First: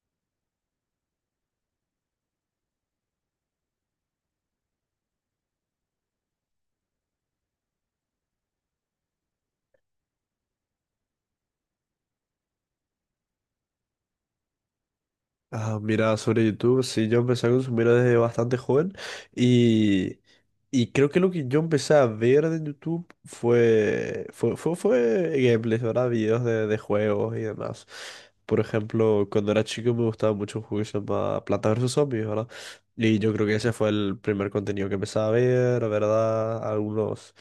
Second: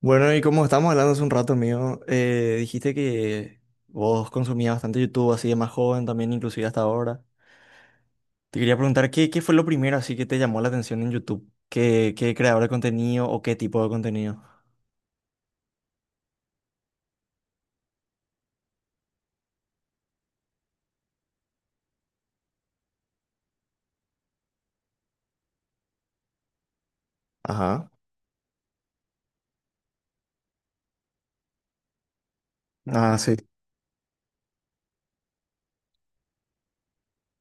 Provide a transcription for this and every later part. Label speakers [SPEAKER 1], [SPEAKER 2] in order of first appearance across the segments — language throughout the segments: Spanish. [SPEAKER 1] Bueno, y como estábamos hablando hace un rato, amigo, dijiste que vos consumías bastante YouTube así de más joven también, inclusive hasta ahora. Te quería preguntar, ¿qué fue lo primero así que te llamó la atención en YouTube? ¿Qué creador de contenido o qué tipo de contenido?
[SPEAKER 2] Ah, mira, sobre YouTube, sí, yo empecé a consumir desde bastante joven y, y creo que lo que yo empecé a ver de YouTube fue gameplays, ¿verdad? Videos de juegos y demás.
[SPEAKER 1] Ajá.
[SPEAKER 2] Por ejemplo, cuando era chico me gustaba mucho un juego que se llama Planta versus Zombies, ¿verdad?
[SPEAKER 1] Ah,
[SPEAKER 2] Y yo
[SPEAKER 1] sí.
[SPEAKER 2] creo que ese fue el primer contenido que empecé a ver, ¿verdad? Algunos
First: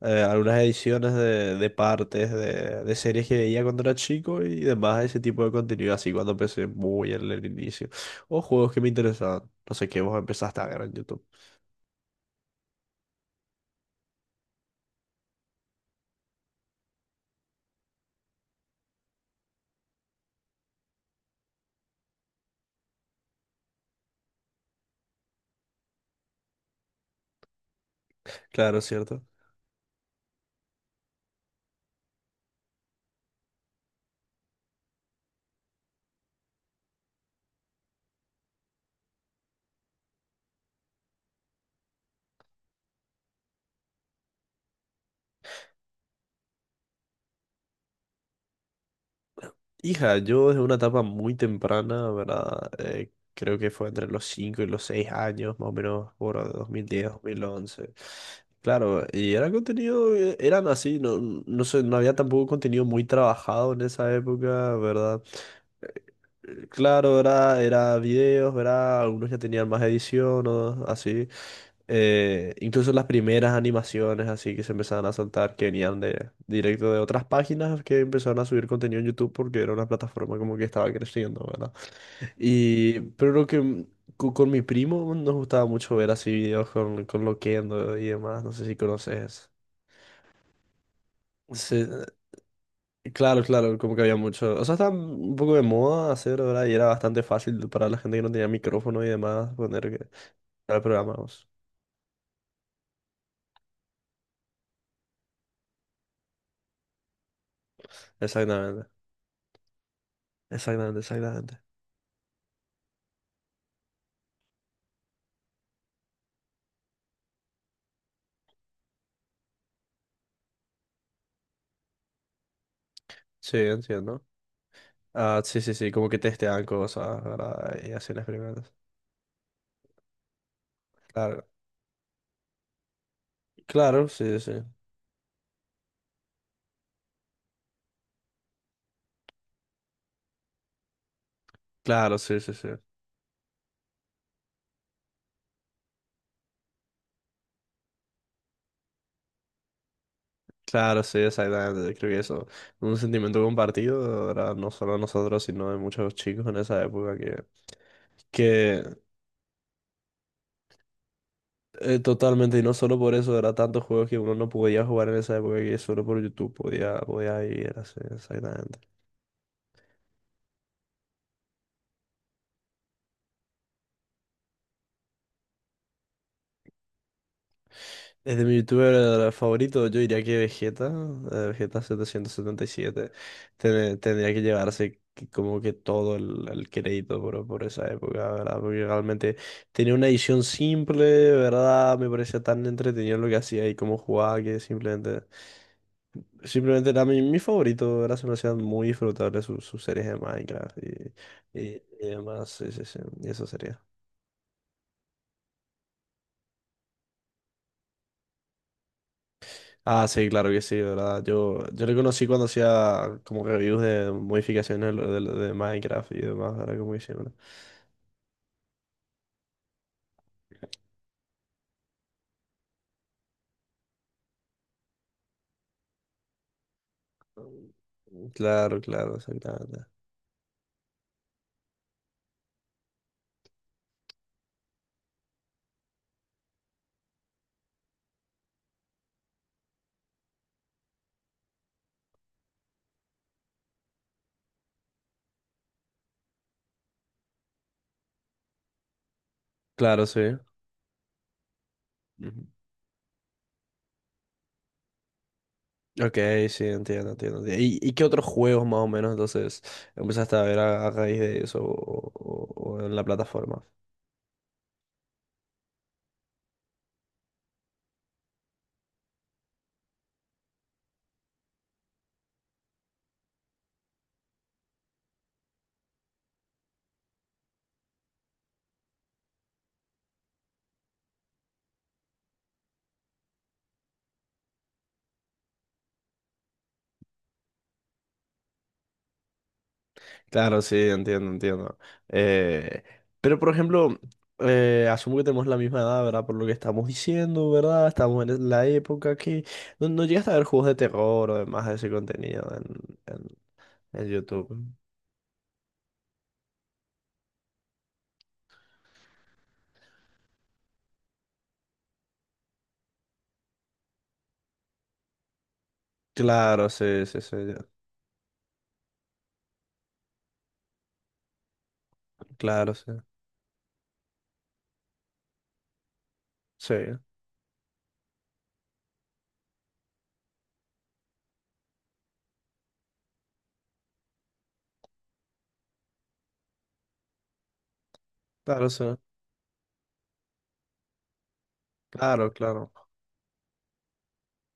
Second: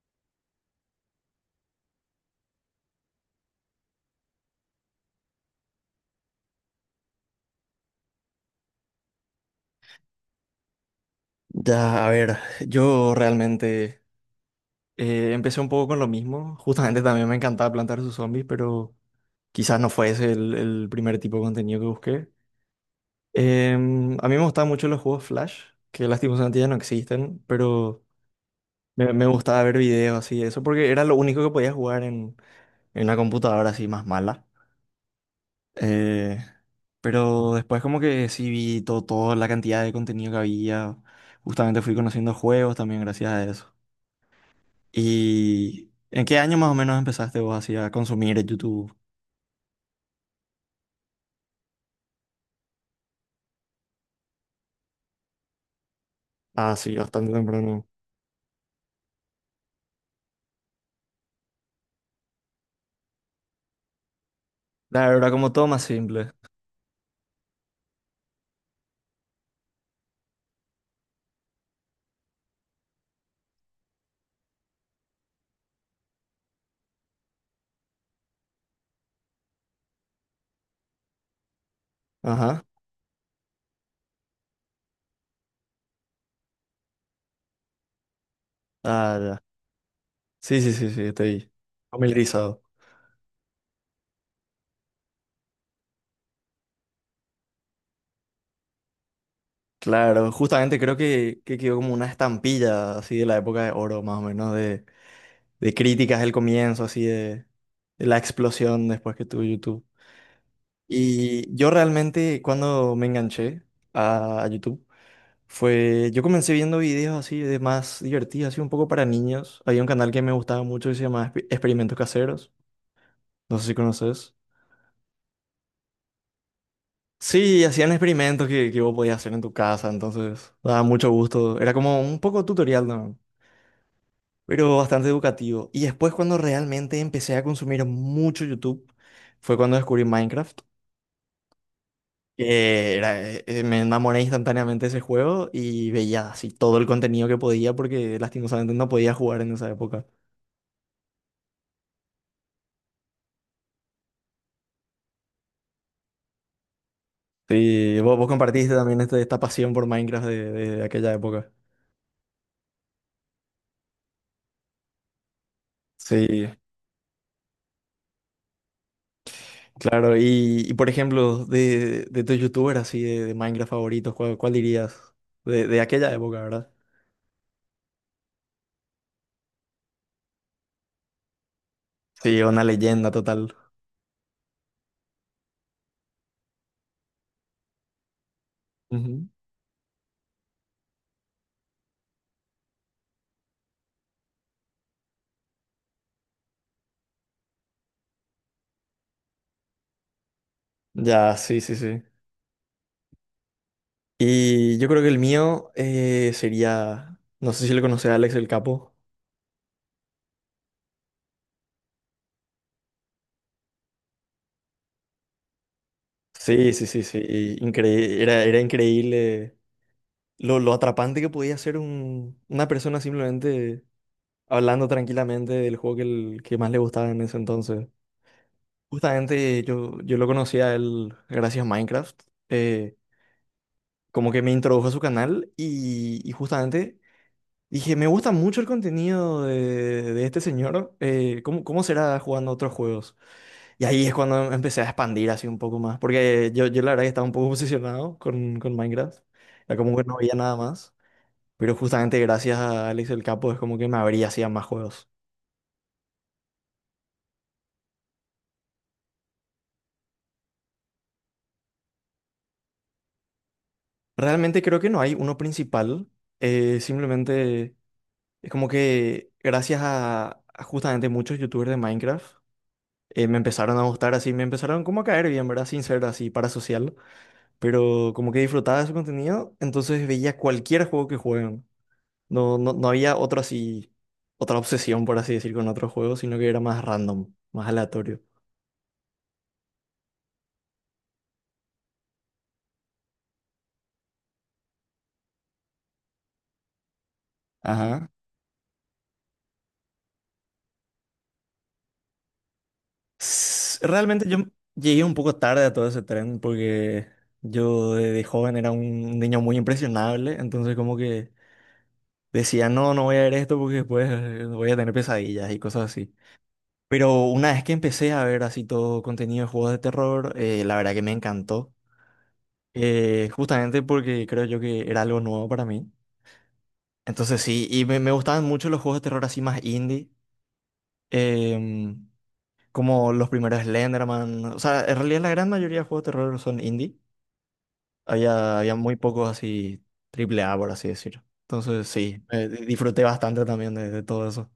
[SPEAKER 2] algunas ediciones de partes de series que veía cuando era chico y demás, ese tipo de contenido, así cuando empecé muy en el inicio. O juegos que me interesaban. No sé qué vos empezaste a ver en YouTube.
[SPEAKER 1] Ya, a ver, yo realmente empecé un poco con lo mismo. Justamente también me encantaba plantar sus zombies, pero quizás no fue ese el primer tipo de contenido que busqué. A mí me gustaban mucho los juegos Flash, que lastimosamente ya no existen, pero
[SPEAKER 2] Claro,
[SPEAKER 1] me,
[SPEAKER 2] cierto.
[SPEAKER 1] me gustaba ver videos así de eso, porque era lo único que podía jugar en una computadora así más mala. Eh, pero después como que sí vi todo, toda la cantidad de contenido que había, justamente fui conociendo juegos también gracias a eso. ¿Y en qué año más o menos empezaste vos así a consumir YouTube?
[SPEAKER 2] Hija, yo desde una etapa muy temprana, ¿verdad? Creo que fue entre los 5 y los 6 años, más o menos, por
[SPEAKER 1] Ah, sí,
[SPEAKER 2] 2010,
[SPEAKER 1] bastante temprano.
[SPEAKER 2] 2011. Claro, y era contenido, eran así, no, no sé, no había tampoco contenido muy trabajado en esa época,
[SPEAKER 1] La
[SPEAKER 2] ¿verdad?
[SPEAKER 1] verdad, como todo más simple.
[SPEAKER 2] Claro, era videos, ¿verdad? Algunos ya tenían más edición o así. Incluso las primeras animaciones así que se empezaban a saltar, que venían de directo de otras páginas que empezaron a subir contenido en YouTube porque era una plataforma como que estaba creciendo, ¿verdad?
[SPEAKER 1] Ajá.
[SPEAKER 2] Y, pero lo que con mi primo nos gustaba mucho ver así videos con Loquendo y demás, no sé si
[SPEAKER 1] Ah, ya.
[SPEAKER 2] conoces.
[SPEAKER 1] Sí, sí, sí, sí, estoy
[SPEAKER 2] Sí,
[SPEAKER 1] familiarizado.
[SPEAKER 2] claro, claro, como que había mucho. O sea, estaba un poco de moda hacer, ¿verdad? Y era bastante fácil para la gente que no tenía micrófono y demás poner que
[SPEAKER 1] Claro, justamente
[SPEAKER 2] el
[SPEAKER 1] creo
[SPEAKER 2] programa.
[SPEAKER 1] que,
[SPEAKER 2] Vos.
[SPEAKER 1] que quedó como una estampilla así de la época de oro, más o menos, de críticas del comienzo, así de la explosión
[SPEAKER 2] Exactamente,
[SPEAKER 1] después que tuvo YouTube.
[SPEAKER 2] exactamente,
[SPEAKER 1] Y
[SPEAKER 2] exactamente.
[SPEAKER 1] yo realmente cuando me enganché a YouTube fue, yo comencé viendo videos así de más divertidos, así un poco para niños. Había un canal que me gustaba mucho que se llamaba Experimentos Caseros,
[SPEAKER 2] Sí,
[SPEAKER 1] no sé si
[SPEAKER 2] entiendo.
[SPEAKER 1] conoces.
[SPEAKER 2] Ah, sí, sí, sí, como que testean cosas,
[SPEAKER 1] Sí,
[SPEAKER 2] ¿verdad? Y
[SPEAKER 1] hacían
[SPEAKER 2] hacen
[SPEAKER 1] experimentos que,
[SPEAKER 2] experimentos.
[SPEAKER 1] que vos podías hacer en tu casa, entonces daba mucho
[SPEAKER 2] Claro,
[SPEAKER 1] gusto. Era como un poco tutorial, ¿no?
[SPEAKER 2] claro, sí, sí.
[SPEAKER 1] Pero bastante educativo. Y después cuando realmente empecé a consumir mucho YouTube, fue cuando descubrí Minecraft,
[SPEAKER 2] Claro, sí, sí, sí.
[SPEAKER 1] me enamoré instantáneamente de ese juego y veía así todo el contenido que podía porque lastimosamente no podía jugar en esa época.
[SPEAKER 2] Claro, sí, exactamente. Creo que eso, un sentimiento compartido, ¿verdad? No solo de nosotros, sino de muchos chicos en esa época que,
[SPEAKER 1] Sí, vos compartiste
[SPEAKER 2] que
[SPEAKER 1] también esta pasión por Minecraft de aquella época.
[SPEAKER 2] Totalmente, y no solo por eso, era tantos juegos que uno no podía jugar en esa época que solo por
[SPEAKER 1] Sí,
[SPEAKER 2] YouTube podía vivir así, exactamente.
[SPEAKER 1] claro. Por ejemplo, de tus youtubers así de Minecraft favoritos, ¿cuál dirías? De aquella época, ¿verdad?
[SPEAKER 2] Desde mi youtuber favorito, yo diría que Vegeta, Vegeta
[SPEAKER 1] Sí, una leyenda
[SPEAKER 2] 777,
[SPEAKER 1] total.
[SPEAKER 2] tendría que llevarse como que todo el crédito por esa época, ¿verdad? Porque realmente tenía una edición simple, ¿verdad? Me parecía tan entretenido lo que hacía y cómo jugaba que simplemente era mi favorito, era, se me hacían muy disfrutables sus series de Minecraft y,
[SPEAKER 1] Ya, sí, sí,
[SPEAKER 2] y,
[SPEAKER 1] sí.
[SPEAKER 2] y demás, sí, sí, sí, y eso sería.
[SPEAKER 1] Y yo creo que el mío sería, no sé si lo conoce Alex el Capo.
[SPEAKER 2] Ah, sí, claro que sí, ¿verdad? Yo le conocí cuando hacía como reviews de modificaciones de Minecraft y demás,
[SPEAKER 1] Sí,
[SPEAKER 2] era
[SPEAKER 1] sí,
[SPEAKER 2] como que
[SPEAKER 1] sí,
[SPEAKER 2] sí,
[SPEAKER 1] sí. Era, era increíble lo atrapante que podía ser una persona simplemente hablando tranquilamente del juego que, el, que más le gustaba en ese entonces.
[SPEAKER 2] claro, claro,
[SPEAKER 1] Justamente
[SPEAKER 2] exactamente.
[SPEAKER 1] yo lo conocí a él gracias a Minecraft. eh, Como que me introdujo a su canal y justamente dije, me gusta mucho el contenido de este señor. ¿Cómo será jugando otros juegos? Y ahí es cuando empecé a expandir así un poco más. Porque yo la verdad que estaba un poco obsesionado con Minecraft. Era como que
[SPEAKER 2] Claro,
[SPEAKER 1] no
[SPEAKER 2] sí.
[SPEAKER 1] veía nada más. Pero justamente
[SPEAKER 2] Ujú.
[SPEAKER 1] gracias a Alex el Capo es como que me abría hacia más juegos.
[SPEAKER 2] Ok, sí, entiendo, entiendo. Y qué otros juegos más o menos entonces empezaste a ver a raíz de eso o en la plataforma?
[SPEAKER 1] Realmente creo que no hay uno principal. Simplemente es como que gracias a justamente muchos youtubers de Minecraft me empezaron a gustar así. Me empezaron como a caer bien, ¿verdad? Sin ser así parasocial. Pero como que disfrutaba de su contenido, entonces veía cualquier juego que jueguen. No había otra así, otra obsesión, por así decir, con otros juegos, sino que era más random, más aleatorio.
[SPEAKER 2] Claro, sí, entiendo, entiendo. Eh, pero, por ejemplo, asumo que tenemos la misma edad, ¿verdad? Por lo que estamos diciendo, ¿verdad?
[SPEAKER 1] Ajá.
[SPEAKER 2] Estamos en la época que no, no llegaste a ver juegos de terror o demás de ese contenido en
[SPEAKER 1] Realmente yo
[SPEAKER 2] YouTube.
[SPEAKER 1] llegué un poco tarde a todo ese tren porque yo de joven era un niño muy impresionable, entonces como que decía, no, no voy a ver esto porque después voy a tener pesadillas y cosas así.
[SPEAKER 2] Claro, sí, sí,
[SPEAKER 1] Pero
[SPEAKER 2] sí.
[SPEAKER 1] una vez
[SPEAKER 2] Ya.
[SPEAKER 1] que empecé a ver así todo contenido de juegos de terror, la verdad que me encantó.
[SPEAKER 2] Claro, sí.
[SPEAKER 1] Justamente porque creo yo que era algo nuevo para mí.
[SPEAKER 2] Sí,
[SPEAKER 1] Entonces sí, y me gustaban mucho los juegos de terror así más indie, em, como los primeros Slenderman. O sea, en realidad la gran mayoría de juegos de terror son indie.
[SPEAKER 2] claro,
[SPEAKER 1] Había
[SPEAKER 2] sí.
[SPEAKER 1] muy pocos así triple A, por así decirlo. Entonces sí,
[SPEAKER 2] Claro, claro.
[SPEAKER 1] disfruté bastante también de todo eso.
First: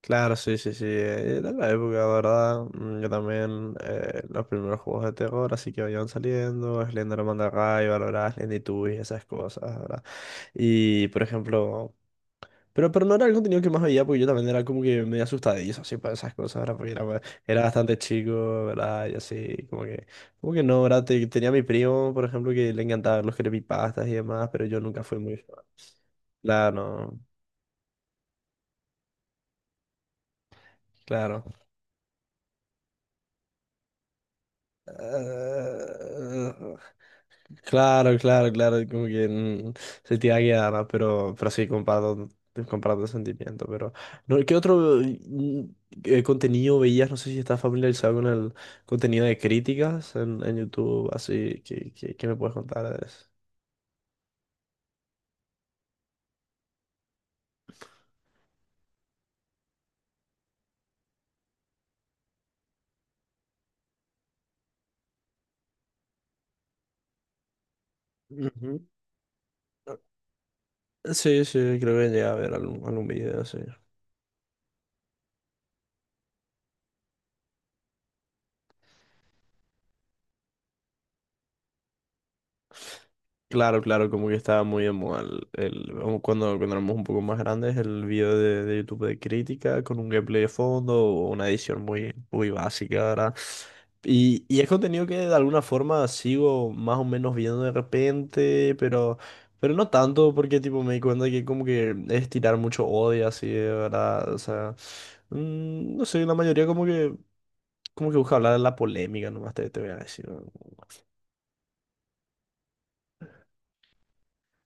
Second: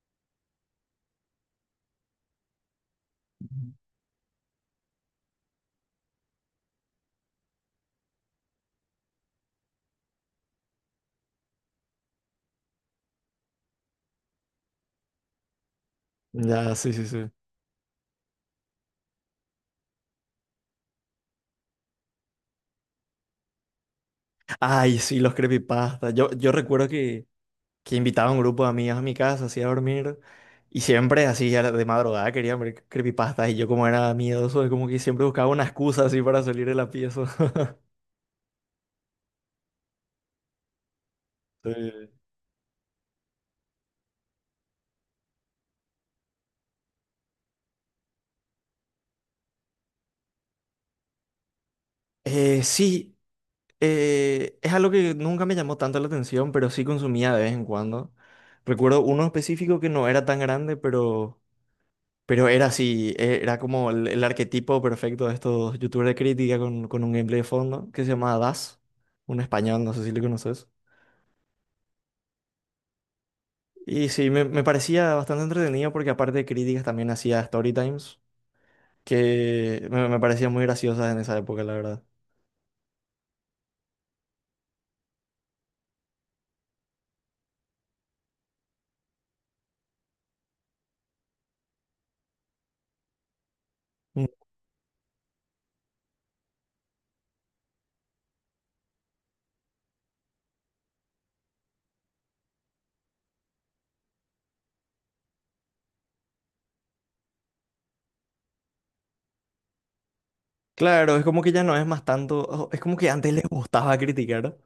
[SPEAKER 2] Claro, sí, sí, sí. Era la época, ¿verdad? Yo también, los primeros juegos de terror, así que vayan saliendo, Slender Mandarray, Valorant, Slendytubbies, esas cosas, ¿verdad? Y, por ejemplo... pero no era el contenido que más veía, porque yo también era como que medio asustadizo, así, para esas cosas,
[SPEAKER 1] Ya,
[SPEAKER 2] ¿verdad?
[SPEAKER 1] sí,
[SPEAKER 2] Porque
[SPEAKER 1] sí, sí.
[SPEAKER 2] era bastante chico, ¿verdad? Y así, como que... Como que no, ¿verdad? Tenía a mi primo, por ejemplo, que le encantaban los creepypastas y demás, pero yo
[SPEAKER 1] Ay,
[SPEAKER 2] nunca
[SPEAKER 1] sí,
[SPEAKER 2] fui
[SPEAKER 1] los
[SPEAKER 2] muy fan.
[SPEAKER 1] creepypastas. Yo recuerdo
[SPEAKER 2] Claro,
[SPEAKER 1] que invitaba a un grupo de amigas a mi casa, así a dormir. Y siempre
[SPEAKER 2] claro.
[SPEAKER 1] así de madrugada querían ver creepypastas y yo como era miedoso, como que siempre buscaba una excusa así para
[SPEAKER 2] Eh,
[SPEAKER 1] salir de la pieza.
[SPEAKER 2] Claro, claro, claro, como que se te va a quedar, ¿no? Pero sí,
[SPEAKER 1] Sí.
[SPEAKER 2] comparto, comparto el sentimiento, pero... No, ¿qué otro contenido veías? No sé si estás familiarizado con el contenido de críticas en YouTube, así, ¿qué me puedes
[SPEAKER 1] Eh,
[SPEAKER 2] contar de
[SPEAKER 1] sí,
[SPEAKER 2] eso?
[SPEAKER 1] es algo que nunca me llamó tanto la atención, pero sí consumía de vez en cuando. Recuerdo uno específico que no era tan grande, pero era así, era como el arquetipo perfecto de estos youtubers de crítica con un gameplay de fondo que se llamaba Das,
[SPEAKER 2] Ujú.
[SPEAKER 1] un español, no sé si lo conoces.
[SPEAKER 2] Sí, sí, creo que llegué a ver algún, algún video, sí.
[SPEAKER 1] Y sí, me parecía bastante entretenido porque aparte de críticas también hacía story times que me parecían muy graciosas en esa época, la verdad.
[SPEAKER 2] Claro, claro, como que estaba muy en moda como cuando, cuando éramos un poco más grandes, el video de YouTube de crítica con un gameplay de fondo o una edición muy, muy básica, ¿verdad?
[SPEAKER 1] Mm.
[SPEAKER 2] Y es contenido que de alguna forma sigo más o menos viendo de repente, pero no tanto, porque tipo me di cuenta que como que es tirar mucho odio así, de verdad. O sea, no sé, la mayoría como como que busca hablar de la polémica, nomás te voy a decir. ¿No?
[SPEAKER 1] Claro, es como que ya no es más tanto, oh, es como que antes les gustaba criticar,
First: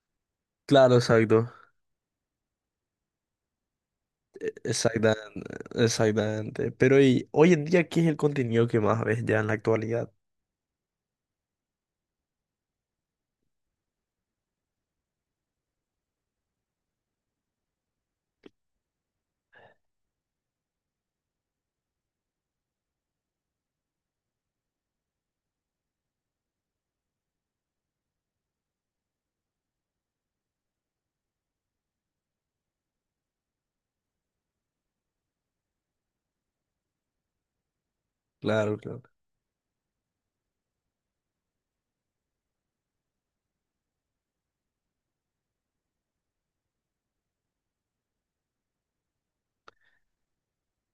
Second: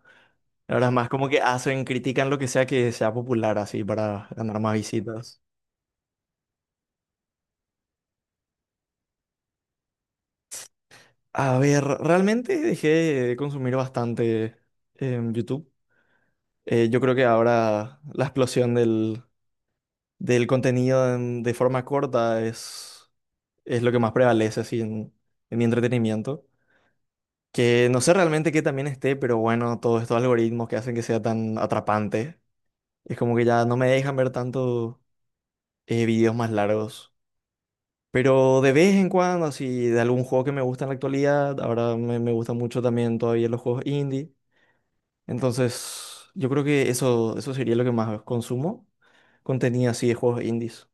[SPEAKER 1] ahora es
[SPEAKER 2] Claro,
[SPEAKER 1] más como que
[SPEAKER 2] exacto.
[SPEAKER 1] hacen, critican lo que sea popular así para ganar más visitas.
[SPEAKER 2] Exactamente, exactamente. Pero y hoy en día, ¿qué es el contenido que más ves ya en la actualidad?
[SPEAKER 1] A ver, realmente dejé de consumir bastante en YouTube. Yo creo que ahora la explosión del contenido de forma corta es lo que más prevalece así en mi entretenimiento. Que no sé realmente qué también esté, pero bueno, todos estos algoritmos que hacen que sea tan atrapante, es como que ya no me dejan ver tanto videos más largos. Pero de
[SPEAKER 2] Claro,
[SPEAKER 1] vez
[SPEAKER 2] claro.
[SPEAKER 1] en cuando, así, de algún juego que me gusta en la actualidad, ahora me gustan mucho también todavía los juegos indie. Entonces, yo creo que eso sería lo que más consumo, contenido así de juegos indies.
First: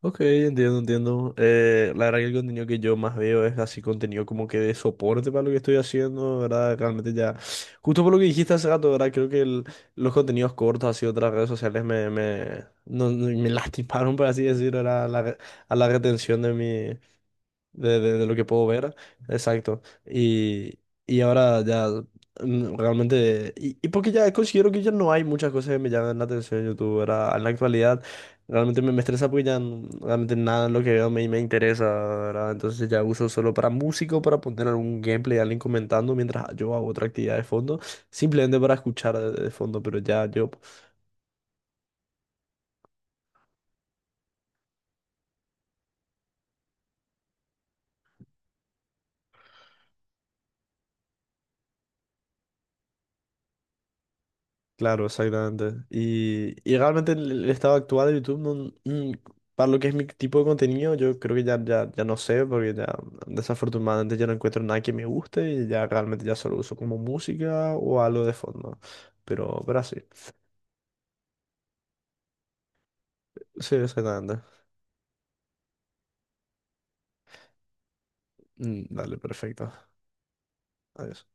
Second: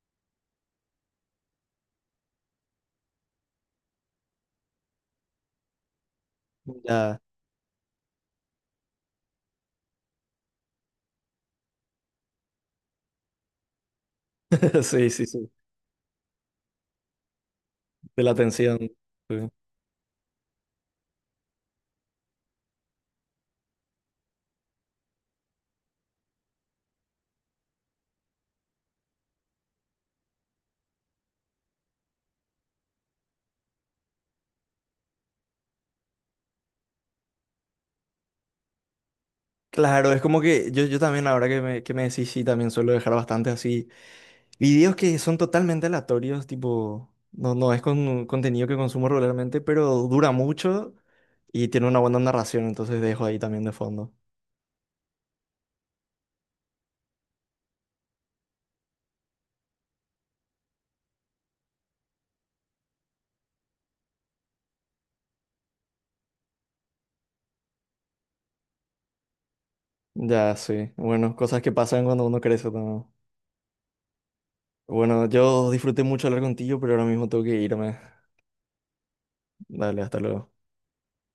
[SPEAKER 2] Ok, entiendo, entiendo. La verdad que el contenido que yo más veo es así contenido como que de soporte para lo que estoy haciendo, ¿verdad? Realmente
[SPEAKER 1] Ya,
[SPEAKER 2] ya, justo por lo que dijiste hace rato, ¿verdad? Creo que los contenidos cortos así de otras redes sociales me, me, no- no- me lastimaron, por así decir, ¿verdad? A
[SPEAKER 1] sí, sí, sí,
[SPEAKER 2] a la retención de
[SPEAKER 1] de
[SPEAKER 2] de
[SPEAKER 1] la
[SPEAKER 2] lo que puedo
[SPEAKER 1] atención.
[SPEAKER 2] ver.
[SPEAKER 1] Sí.
[SPEAKER 2] Exacto. Y ahora ya realmente... Y porque ya considero que ya no hay muchas cosas que me llaman la atención en YouTube, ¿verdad? En la actualidad realmente me estresa porque ya realmente nada en lo que veo me interesa, ¿verdad? Entonces ya uso solo para músico, para poner algún gameplay, alguien comentando mientras yo hago otra actividad de fondo, simplemente para escuchar de fondo, pero
[SPEAKER 1] Claro, es
[SPEAKER 2] ya
[SPEAKER 1] como
[SPEAKER 2] yo
[SPEAKER 1] que yo también, ahora que que me decís, sí, también suelo dejar bastante así. Videos que son totalmente aleatorios, tipo, no es con contenido que consumo regularmente, pero dura mucho y tiene una buena narración, entonces dejo ahí también de fondo.
[SPEAKER 2] claro, exactamente. Y realmente el estado actual de YouTube, no- para lo que es mi tipo de contenido, yo creo que ya no sé, porque ya desafortunadamente ya no encuentro nada que me guste y ya realmente ya solo uso como música o algo de fondo. Pero así.
[SPEAKER 1] Ya, sí. Bueno, cosas que pasan cuando uno crece también.
[SPEAKER 2] Sí, exactamente.
[SPEAKER 1] Bueno, yo disfruté mucho hablar contigo, pero ahora mismo tengo que irme.
[SPEAKER 2] Dale, perfecto.
[SPEAKER 1] Dale, hasta luego.
[SPEAKER 2] Adiós.